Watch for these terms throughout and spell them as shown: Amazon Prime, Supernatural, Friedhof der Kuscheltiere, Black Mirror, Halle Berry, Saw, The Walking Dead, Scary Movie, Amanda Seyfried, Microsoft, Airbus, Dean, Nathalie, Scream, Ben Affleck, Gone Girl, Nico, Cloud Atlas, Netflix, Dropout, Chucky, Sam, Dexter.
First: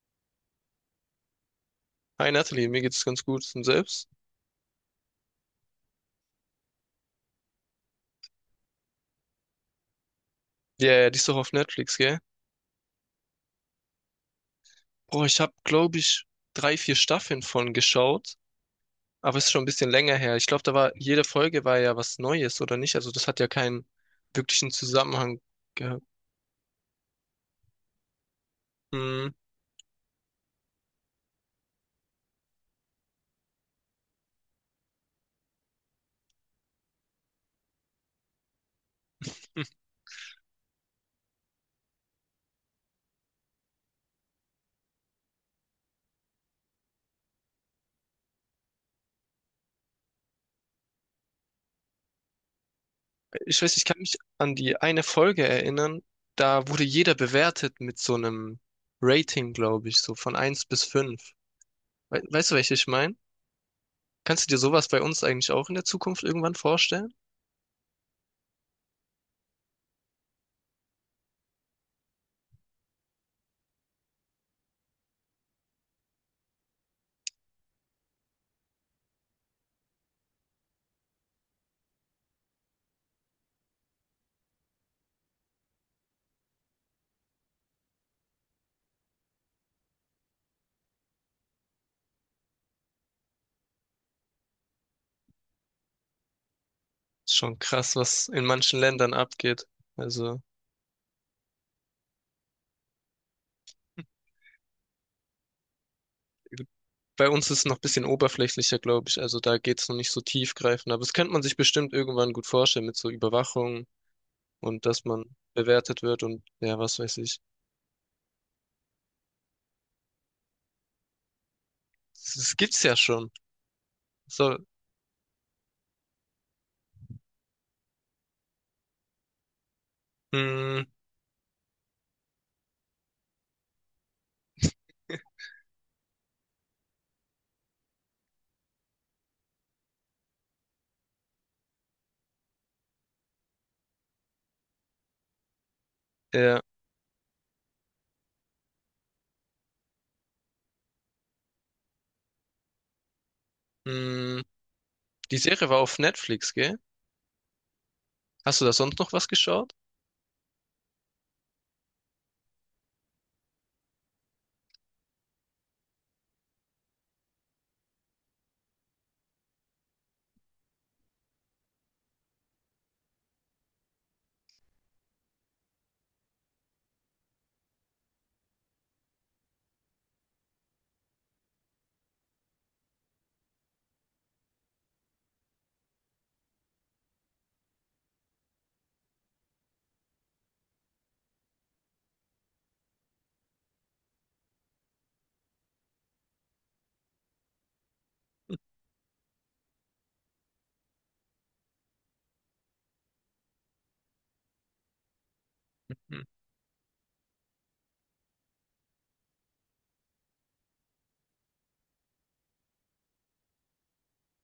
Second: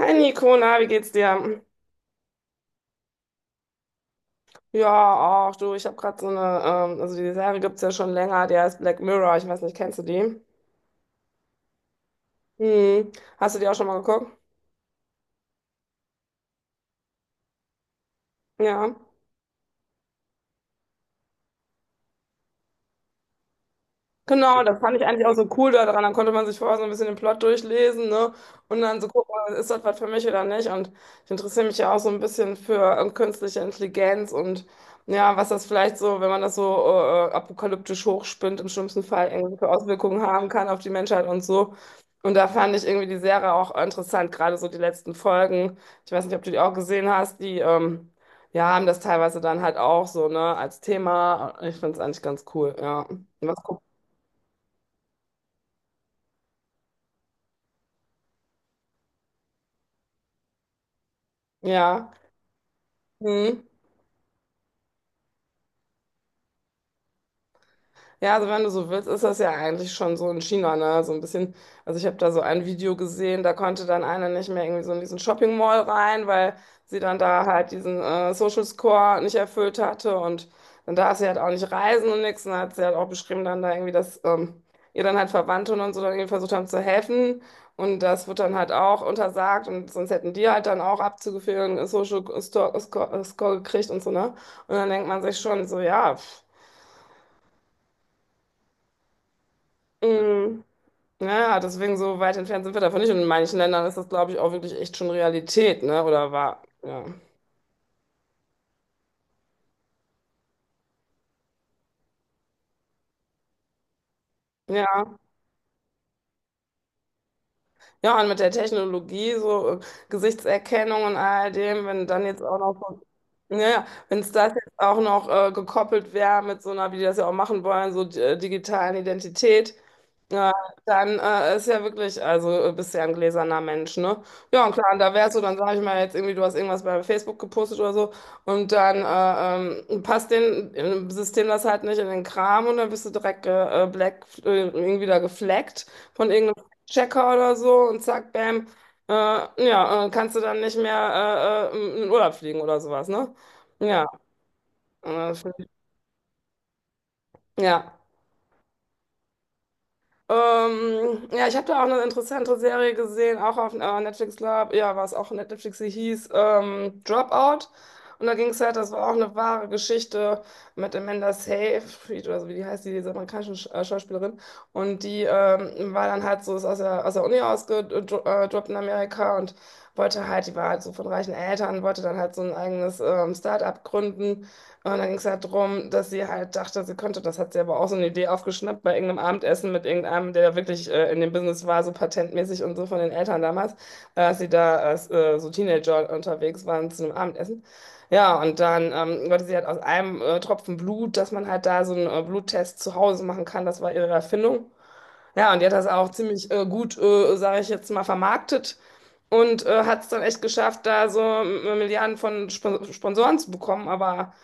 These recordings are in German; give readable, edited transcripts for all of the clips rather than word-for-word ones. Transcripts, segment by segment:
Hi Nico, na, wie geht's dir? Hi Nathalie, mir geht's ganz gut und selbst. Ja, ach du, ich habe gerade so eine, also die Serie gibt's ja schon länger, die heißt Black Mirror, ich weiß nicht, kennst du die? Ja, yeah, die ist doch auf Netflix, gell? Hm. Hast du die auch schon mal geguckt? Boah, ich habe, glaube ich, drei, vier Staffeln von geschaut, Ja. aber es ist schon ein bisschen länger her. Ich glaube, da war jede Folge war ja was Neues oder nicht. Also das hat ja keinen Genau, wirklichen das fand ich eigentlich auch Zusammenhang so cool gehabt. daran. Dann konnte man sich vorher so ein bisschen den Plot durchlesen, ne? Und dann so Hm. gucken, ist das was für mich oder nicht? Und ich interessiere mich ja auch so ein bisschen für künstliche Intelligenz und ja, was das vielleicht so, wenn man das so apokalyptisch hochspinnt, im schlimmsten Fall irgendwelche Auswirkungen haben kann auf die Menschheit und so. Und da fand ich irgendwie die Serie auch interessant, gerade so die letzten Folgen. Ich weiß nicht, ob du die auch gesehen hast, die ja, haben das teilweise dann halt auch so, ne, als Thema. Ich finde es eigentlich ganz cool, ja. Was Ich weiß, guckst ich kann mich an die eine Folge erinnern. Da wurde jeder bewertet mit so einem Rating, glaube ich, so von eins bis 5. ja, We Weißt du, welche ich meine? mhm. Kannst du dir sowas bei uns eigentlich auch in der Zukunft irgendwann vorstellen? Ja, also wenn du so willst, ist das ja eigentlich schon so in China, ne? So ein bisschen, also ich habe da so ein Video gesehen, da konnte dann einer nicht mehr irgendwie so in diesen Shopping Mall rein, weil sie dann da halt diesen Social Score nicht erfüllt hatte und dann darf sie halt auch nicht reisen und nichts. Und dann hat sie halt auch beschrieben dann da irgendwie, dass ihr dann halt Verwandte und so dann irgendwie versucht haben zu helfen und das wird dann halt auch untersagt und sonst hätten die halt dann auch abzugeführen Social Score, Score gekriegt und so, ne? Und dann denkt man sich schon so, ja. Pff, Ist schon krass, was in manchen Ländern abgeht. Also, mhm. Ja, deswegen so weit entfernt sind wir davon nicht. Und in manchen Ländern ist das, glaube ich, auch wirklich echt schon Realität, ne? Oder war, ja. bei uns ist es noch ein bisschen oberflächlicher, glaube ich. Also da geht es noch nicht so tiefgreifend. Aber das könnte man sich bestimmt irgendwann gut vorstellen mit so Überwachung und Ja, dass man bewertet wird und ja, was weiß ich. ja, und mit der Technologie, so Gesichtserkennung und all dem, wenn dann Das, jetzt das auch noch, gibt's ja so- schon. ja, ja, wenn es das So, jetzt auch noch gekoppelt wäre mit so einer, wie die das ja auch machen wollen, so digitalen Identität, ja, mh, dann ist ja wirklich, also bist ja ein gläserner Mensch, ne? Ja, und klar, und da wärst du, dann sage ich mal jetzt irgendwie, du hast irgendwas bei Facebook gepostet oder so und dann passt den im System das halt nicht in den Kram und dann bist du direkt black, irgendwie da gefleckt von ja, irgendeinem Checker oder so und zack, bam, ja, kannst du dann nicht mehr in den Urlaub fliegen oder sowas, ne? Ja, mh. äh, Die Serie war auf Netflix, gell? ja. Hast du da sonst noch was geschaut? Ja, ich habe da auch eine interessante Serie gesehen, auch auf Netflix, glaub, ja, war es auch Netflix, sie hieß Dropout. Und da ging es halt, das war auch eine wahre Geschichte mit Amanda Seyfried oder so, wie die heißt, die, diese amerikanische Schauspielerin. Und die war dann halt so, ist aus der Uni ausgedroppt in Amerika und wollte halt, die war halt so von reichen Eltern, wollte dann halt so ein eigenes Start-up gründen. Und dann ging es halt darum, dass sie halt dachte, sie könnte, das hat sie aber auch so eine Idee aufgeschnappt bei irgendeinem Abendessen mit irgendeinem, der da wirklich in dem Business war, so patentmäßig und so von den Eltern damals, dass sie da als so Teenager unterwegs waren zu einem Abendessen. Ja, und dann wollte sie halt aus einem Tropfen Blut, dass man halt da so einen Bluttest zu Hause machen kann, das war ihre Erfindung. Ja, und die hat das auch Hm. ziemlich gut, sage ich jetzt mal, vermarktet. Und hat es dann echt geschafft, da so Milliarden von Sp Sponsoren zu bekommen, aber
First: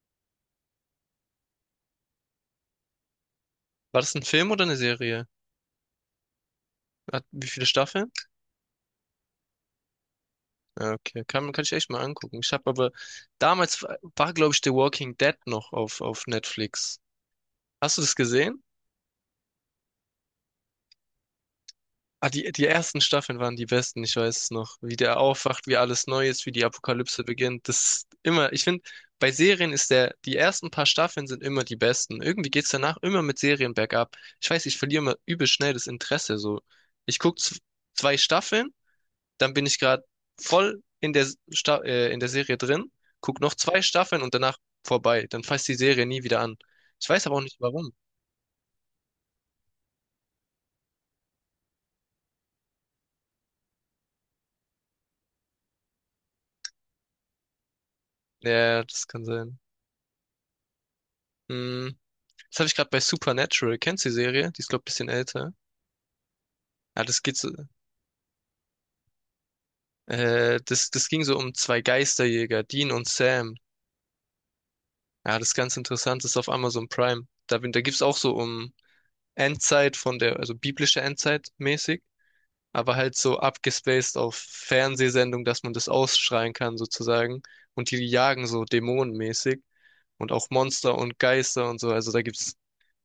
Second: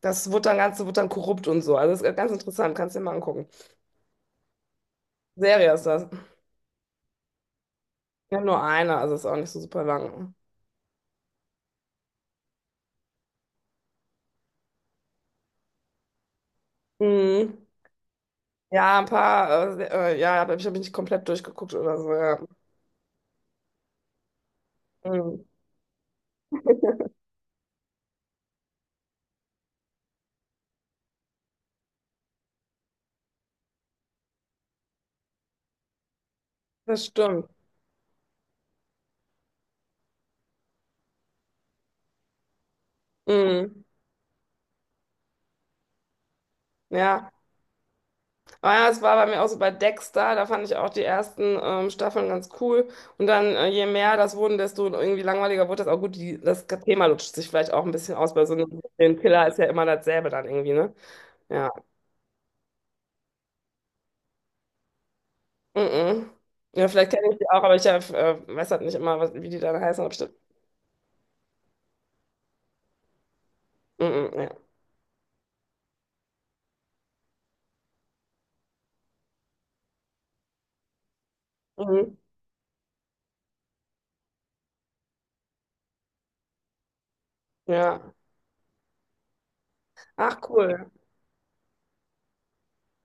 das wird dann ganz, wird dann korrupt und so. Also das ist ganz interessant, kannst dir mal angucken. War das ein Film oder eine Serie? Serie ist das. Hat, wie viele Staffeln? Ja, nur eine, also ist auch nicht so super lang. Ja, okay, kann ich echt mal angucken. Ich habe aber damals war, glaube ich, The Walking Dead noch auf Netflix. Mhm. Hast du das gesehen? Ja, ein paar, ja, aber ich habe mich nicht komplett durchgeguckt oder so, Ah, ja. die, die ersten Staffeln waren die besten, ich weiß es noch. Wie der Mhm. aufwacht, wie alles neu ist, wie die Apokalypse beginnt. Das ist immer, ich finde, bei Serien ist der, die ersten paar Staffeln sind immer die besten. Irgendwie geht's danach immer mit Serien bergab. Ich weiß, ich verliere immer übel schnell das Interesse, so. Das Ich gucke stimmt. zwei Staffeln, dann bin ich gerade voll in der, Sta in der Serie drin, guck noch zwei Mhm. Staffeln und danach vorbei. Dann fasst die Serie nie wieder an. Ich weiß Ja. aber auch nicht warum. Aber ja, es war bei mir auch so bei Dexter, da fand ich auch die ersten Staffeln ganz cool. Und dann, je mehr das wurden, desto irgendwie langweiliger wurde das auch gut. Die, das Thema lutscht sich vielleicht auch ein bisschen aus, weil so ein Ja, das kann Serienkiller ist sein. ja immer dasselbe dann irgendwie, ne? Ja. Hm. Das habe ich gerade bei Supernatural. Kennst du die Serie? Die ist, glaube ich, ein bisschen älter. Mhm. Ja, Ja, vielleicht das kenne ich geht die so, auch, aber ich weiß halt nicht immer, was, wie die dann heißen. Ob ich das, das, das ging so um zwei Geisterjäger, Dean und Sam. mhm, ja. Ja, das ist ganz interessant, das ist auf Amazon Prime. Da, da gibt's auch so um Endzeit von der, also biblische Endzeit mäßig, Mhm. aber halt so abgespaced auf Fernsehsendung, dass man das ausschreien kann sozusagen. Und Ja. die jagen so dämonenmäßig und Ach, auch cool. Monster und Geister und so. Also da gibt's.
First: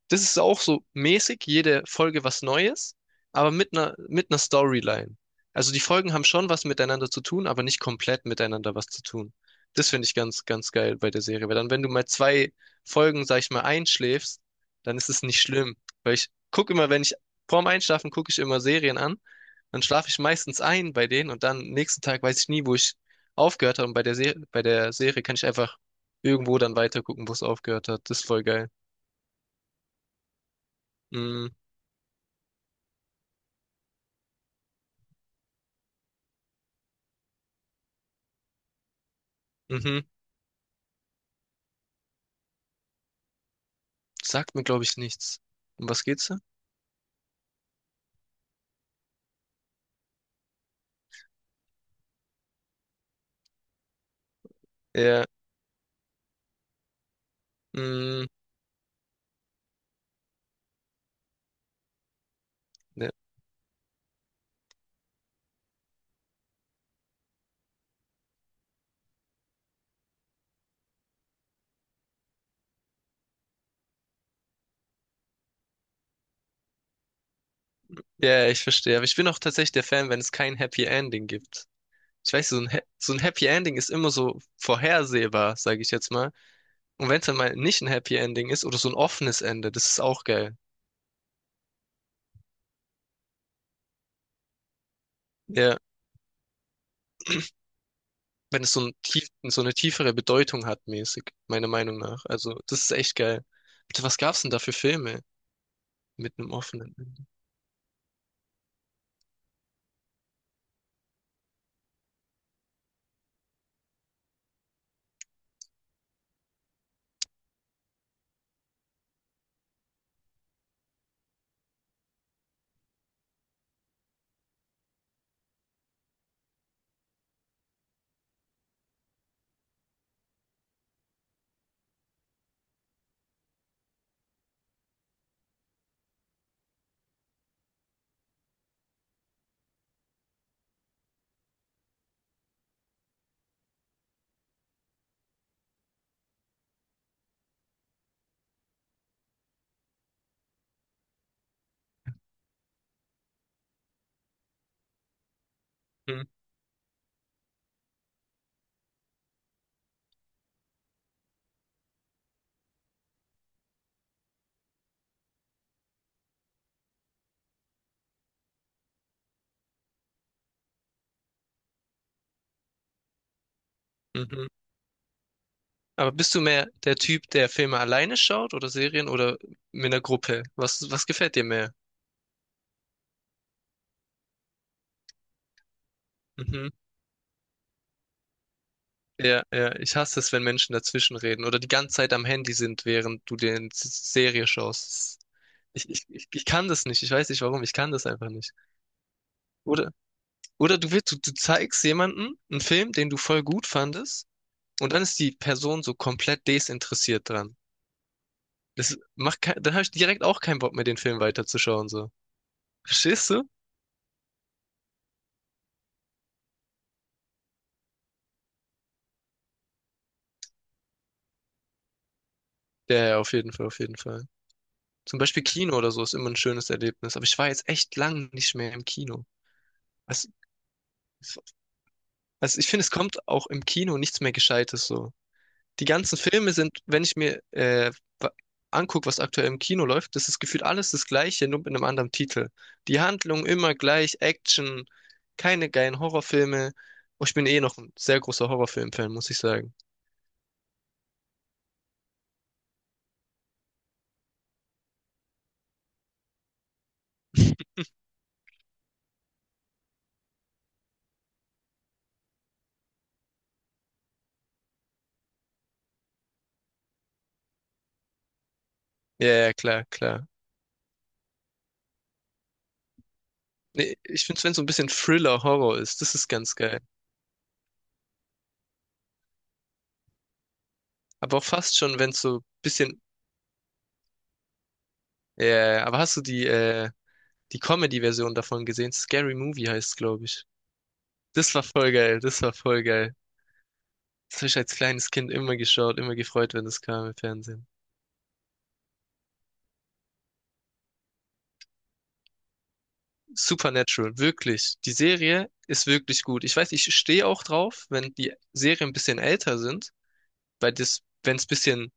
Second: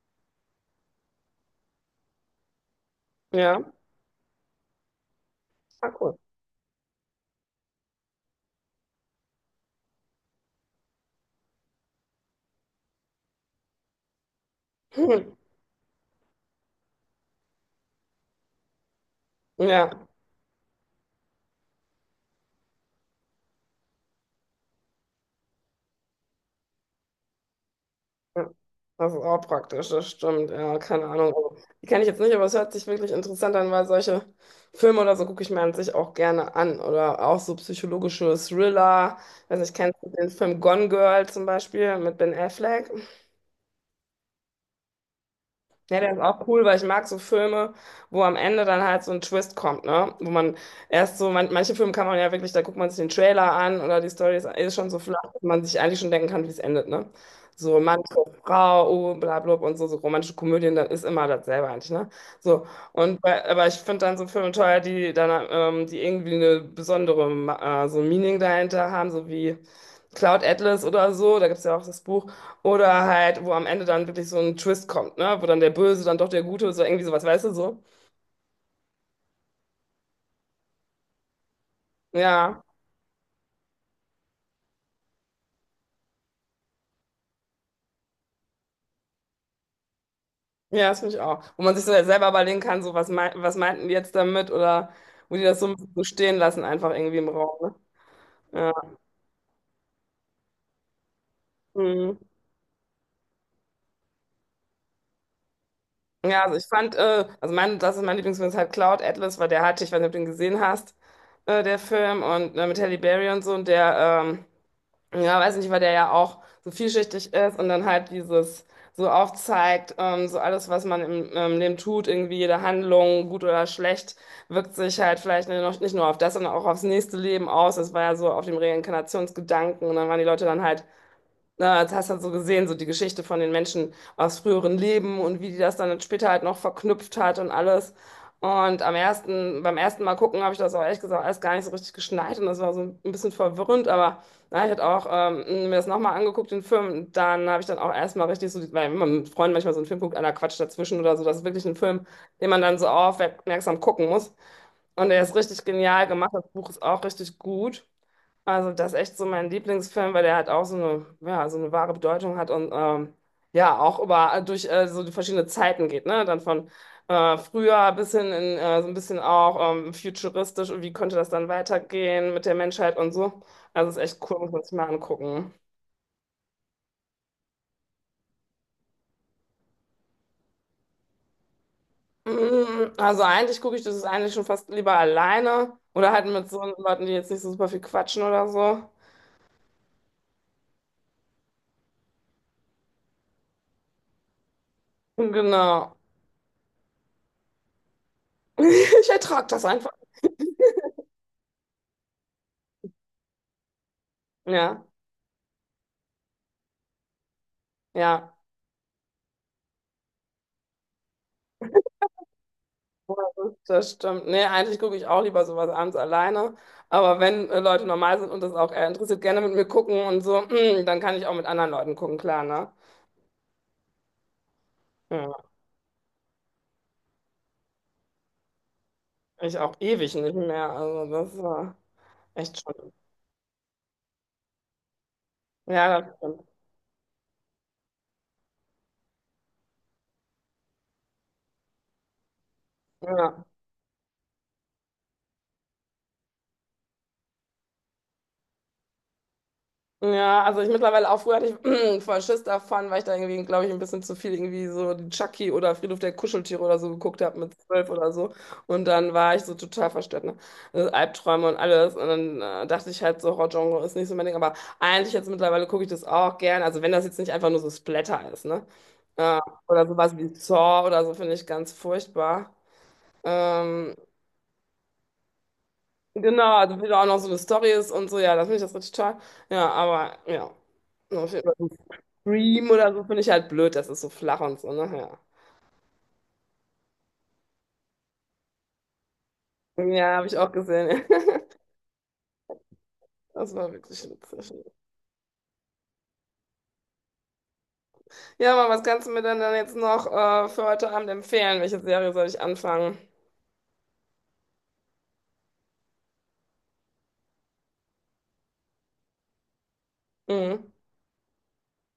Das ist auch so mäßig, jede Folge was Neues, aber Ja. Mit einer Storyline. Also die Ach, Folgen cool. haben schon was miteinander zu tun, aber nicht komplett miteinander was zu tun. Das finde ich ganz, ganz geil bei der Serie, weil dann, wenn du mal zwei Folgen, sag ich mal, einschläfst, dann ist es nicht schlimm. Weil ich gucke immer, wenn ich vorm Einschlafen gucke ich immer Serien an, Hm. dann Ja. schlafe ich meistens ein bei denen und dann nächsten Tag weiß ich nie, wo ich aufgehört habe. Und bei der Serie kann ich einfach irgendwo dann weitergucken, wo es aufgehört hat. Das ist voll Ja. geil. Das ist auch praktisch, das stimmt. Ja, keine Ahnung. Mm, Also, die kenne ich jetzt nicht, aber es hört sich wirklich interessant an, weil solche Filme oder so gucke ich mir an sich auch gerne an. Oder auch so psychologische Thriller. Weiß nicht, mhm. kennst du den Film Gone Girl zum Beispiel mit Ben Affleck? Sagt mir, glaube ich, nichts. Um Ja, was der ist geht's da? auch cool, weil ich mag so Filme, wo am Ende dann halt so ein Twist kommt, ne? Wo man erst so, man, manche Filme kann man ja wirklich, da guckt man sich den Trailer an oder die Story ist, ist schon so flach, Ja, dass man sich eigentlich schon denken kann, wie es endet, ne? So Mann, mm, trifft Frau, oh, bla, bla, und so, so romantische Komödien, dann ist immer dasselbe eigentlich, ne? So, ne. und bei, aber ich finde dann so Filme teuer, die dann, die irgendwie eine besondere, so ein Meaning dahinter haben, so wie Cloud Atlas oder so, da gibt es ja auch das Buch. Oder halt, wo am Ende dann wirklich so ein Twist kommt, ne? Wo dann der Böse, dann doch der Gute, so irgendwie sowas, weißt du so? Ja, ja, ich verstehe. Aber ich bin auch tatsächlich der Fan, wenn es kein Happy Ending gibt. Ich weiß, so Ja, ein, so ein Happy Ending ist immer so vorhersehbar, sage ich jetzt mal. Und wenn es dann mal nicht ein Happy Ending ist oder so ein offenes Ende, das ist auch geil. ja, das finde ich auch. Wo man sich so selber überlegen kann, so was, mei was meinten die jetzt damit oder wo die das so ein Ja, bisschen so stehen lassen, einfach irgendwie im Raum, ne? wenn es so ein Ja, tief, so eine tiefere Bedeutung hat, mäßig, meiner Meinung mhm. nach. Also, das ist echt geil. Bitte, was gab's denn da für Filme mit Ja, einem also ich offenen fand, Ende? also mein, das ist mein Lieblingsfilm, ist halt Cloud Atlas, weil der hatte, ich weiß nicht, ob du den gesehen hast, der Film und mit Halle Berry und so und der, ähm, ja, weiß nicht, weil der ja auch so vielschichtig ist und dann halt dieses so aufzeigt, so alles, was man im Leben tut, irgendwie jede Handlung, gut oder schlecht, wirkt sich halt vielleicht nicht, noch- nicht nur auf das, sondern auch aufs nächste Leben aus. Das war ja so auf dem Reinkarnationsgedanken und dann waren die Leute dann halt na, das hast du dann so gesehen, so die Geschichte von den Menschen aus früheren Leben und wie die das dann später halt noch verknüpft hat und alles. Und am ersten, beim ersten Mal gucken habe ich das auch ehrlich gesagt alles gar nicht so richtig geschnallt und das war so ein bisschen verwirrend, aber na, ich hatte auch mir das nochmal angeguckt, den Film, dann habe ich dann auch erstmal richtig so, die- weil wenn man mit Freunden manchmal so einen Film guckt, einer quatscht dazwischen oder so, das ist wirklich ein Film, den man dann so aufmerksam gucken muss. Und der ist richtig genial Hm, gemacht, das Buch ist auch richtig gut. Also das ist echt so mein Lieblingsfilm, weil der halt auch so eine, ja, so eine wahre Bedeutung hat und ja, auch über durch so die verschiedenen Zeiten geht, ne? Dann von früher bis hin in so ein bisschen auch futuristisch und wie könnte das dann weitergehen mit der Menschheit und so. Also ist echt cool, mhm. muss man sich mal angucken. Aber bist du mehr der Typ, der Filme alleine schaut oder Serien oder mit einer Gruppe? Was, was gefällt dir mehr? Mm, also eigentlich gucke ich das ist eigentlich schon fast lieber alleine oder halt mit so Mhm. Leuten, die jetzt nicht so super viel quatschen oder so. Ja, ja, ich hasse es, wenn Menschen dazwischen reden oder die ganze Zeit am Handy sind, während du dir eine Serie schaust. Ich, Genau. ich, ich, ich kann das nicht. Ich weiß nicht warum. Ich kann das einfach nicht. Ich ertrage das einfach. Oder, oder du willst, du zeigst jemanden einen Film, den du voll gut fandest, Ja, und dann ist die Person so komplett desinteressiert dran. ja. Das macht kein, dann habe ich direkt auch keinen Bock mehr, den Film weiterzuschauen, so. Verstehst du? Das stimmt. Nee, eigentlich gucke ich auch lieber sowas abends alleine. Aber wenn Leute normal sind und das auch eher interessiert, gerne mit mir gucken und so, dann kann ich auch mit anderen Leuten gucken, klar, ne? Ja, ja, auf jeden Fall, auf jeden Fall. Zum Beispiel Ja, Kino oder so ist immer ein schönes Erlebnis. Aber ich war jetzt echt lang nicht mehr im Kino. ich auch ewig Also, nicht mehr. Also das war also echt ich finde, es schon. kommt auch im Kino nichts mehr Gescheites so. Die Ja, das ganzen stimmt. Filme sind, wenn ich mir wa- anguck, was aktuell im Kino läuft, das ist gefühlt alles das Gleiche, nur mit einem anderen Titel. Die Ja. Handlung immer gleich, Action, keine geilen Horrorfilme. Oh, ich bin eh noch ein sehr großer Horrorfilm-Fan, muss ich sagen. Ja, also ich mittlerweile auch früher hatte ich voll Schiss davon, weil ich da irgendwie, glaube ich, ein bisschen zu viel irgendwie so die Chucky oder Friedhof der Kuscheltiere oder so geguckt habe mit zwölf oder so. Und dann war ich so total verstört, ne? Also Albträume und alles. Und dann dachte ich halt so, Horror-Genre ist nicht so mein Ding. Aber eigentlich jetzt mittlerweile gucke ich das auch gern. Also wenn das jetzt nicht einfach nur so Splatter ist, ne? Ja, Äh, ja, oder klar, sowas klar. wie Saw oder so finde ich ganz furchtbar. Ähm, Nee, ich finde es, wenn es so ein bisschen Thriller-Horror ist, das ist ganz Genau, geil. also wie da auch noch so eine Story ist und so, ja, das finde ich das richtig toll. Ja, aber ja. Auf Aber jeden auch Fall so fast schon, wenn es so ein Scream oder bisschen. so finde ich halt blöd, das ist so flach und so, ne? Ja, ja, aber hast du die, die Comedy-Version davon gesehen? Scary Movie Ja, heißt es, ja glaube habe ich ich. auch gesehen. Das war voll geil, das war voll geil. Das war wirklich Das habe ich witzig. als kleines Kind immer geschaut, immer gefreut, wenn das kam im Fernsehen. Ja, aber was kannst du mir denn dann jetzt noch für heute Abend empfehlen? Welche Serie soll ich anfangen? Supernatural, wirklich. Die Serie ist wirklich gut. Ich weiß, ich stehe auch drauf, wenn die Serien ein bisschen älter sind, Mhm. weil das, wenn es bisschen,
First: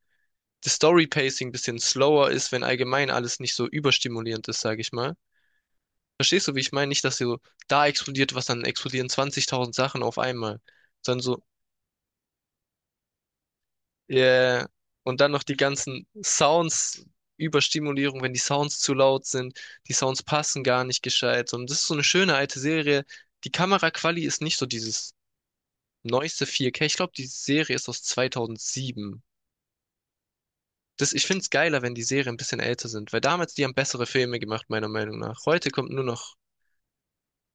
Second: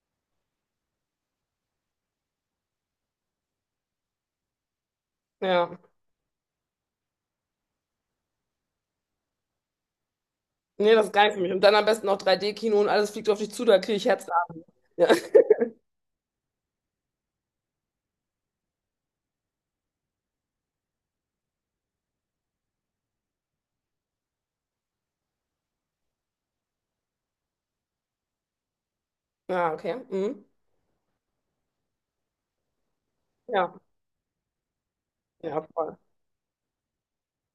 das Story-Pacing ein bisschen slower ist, wenn allgemein alles nicht so überstimulierend ist, sage ich mal. Ja. Verstehst du, wie ich meine? Nicht, dass so da explodiert was, dann explodieren 20.000 Sachen auf einmal, Nee, das ist sondern geil für so. mich. Und dann am besten noch 3D-Kino und alles fliegt auf dich zu, da kriege ich Herz. Yeah. Ja. Und dann noch die ganzen Sounds, Überstimulierung, wenn die Sounds zu laut sind, die Sounds passen gar nicht gescheit. Und das ist so eine schöne alte Serie. Die Kameraquali ist nicht so dieses neueste 4K. Ich glaube, die Serie ist aus 2007. Ja, okay. Mhm. Das, ich finde es geiler, wenn die Serien ein bisschen älter sind, weil damals die Ja. haben bessere Filme gemacht, meiner Meinung nach. Ja, Heute kommt voll. nur noch,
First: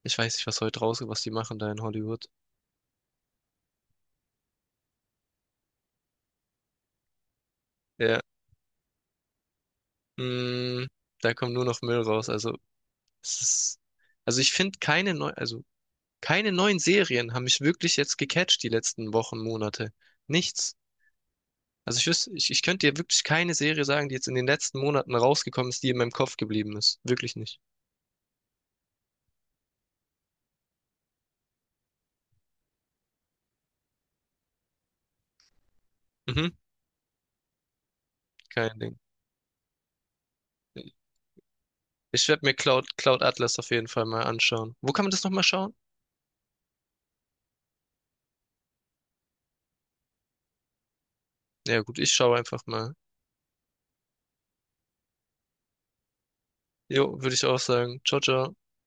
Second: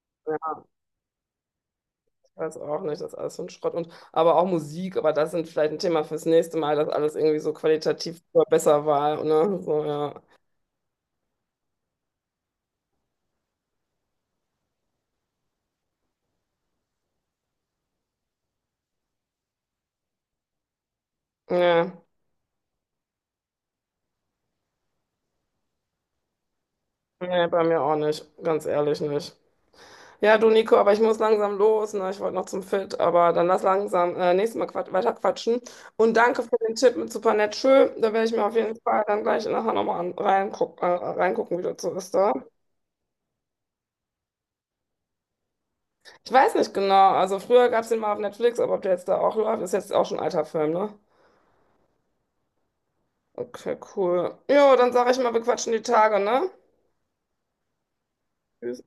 ich weiß nicht, Ja. was heute rauskommt, was die machen da in Hollywood. Weiß auch nicht, das ist alles so ein Schrott. Und, aber auch Musik, aber das sind vielleicht ein Thema fürs nächste Mal, dass alles irgendwie so qualitativ Ja. immer besser war. Ne? So, ja. Mm, da kommt nur noch Müll raus. Also, es ist, also ich finde keine neu, also keine neuen Serien haben mich wirklich jetzt gecatcht die letzten Wochen, Monate. Nichts. Nee, Also ich wüsste, ich könnte dir wirklich keine Serie sagen, die jetzt in den letzten Monaten rausgekommen ist, die in meinem Kopf geblieben ist. Wirklich nicht. bei mir auch nicht, ganz ehrlich nicht. Ja, du Nico, aber ich muss langsam los. Ne? Ich wollte noch zum Fit, aber dann lass langsam nächstes Mal quat weiter quatschen. Und danke Mhm, für den Tipp mit super nett schön. Da werde ich mir auf jeden kein Ding. Fall dann gleich nachher nochmal reingucken, wie das so ist Ich da. werde mir Cloud Atlas auf jeden Fall mal anschauen. Wo kann man das nochmal schauen? Ich weiß nicht genau. Also früher gab es den mal auf Netflix, aber ob der jetzt da auch läuft, ist jetzt auch schon ein alter Film, ne? Ja gut, ich schaue einfach mal. Okay, cool. Jo, dann sage ich mal, wir quatschen die Tage, ne? Jo, würde ich auch sagen. Ciao, ciao. Tschüss.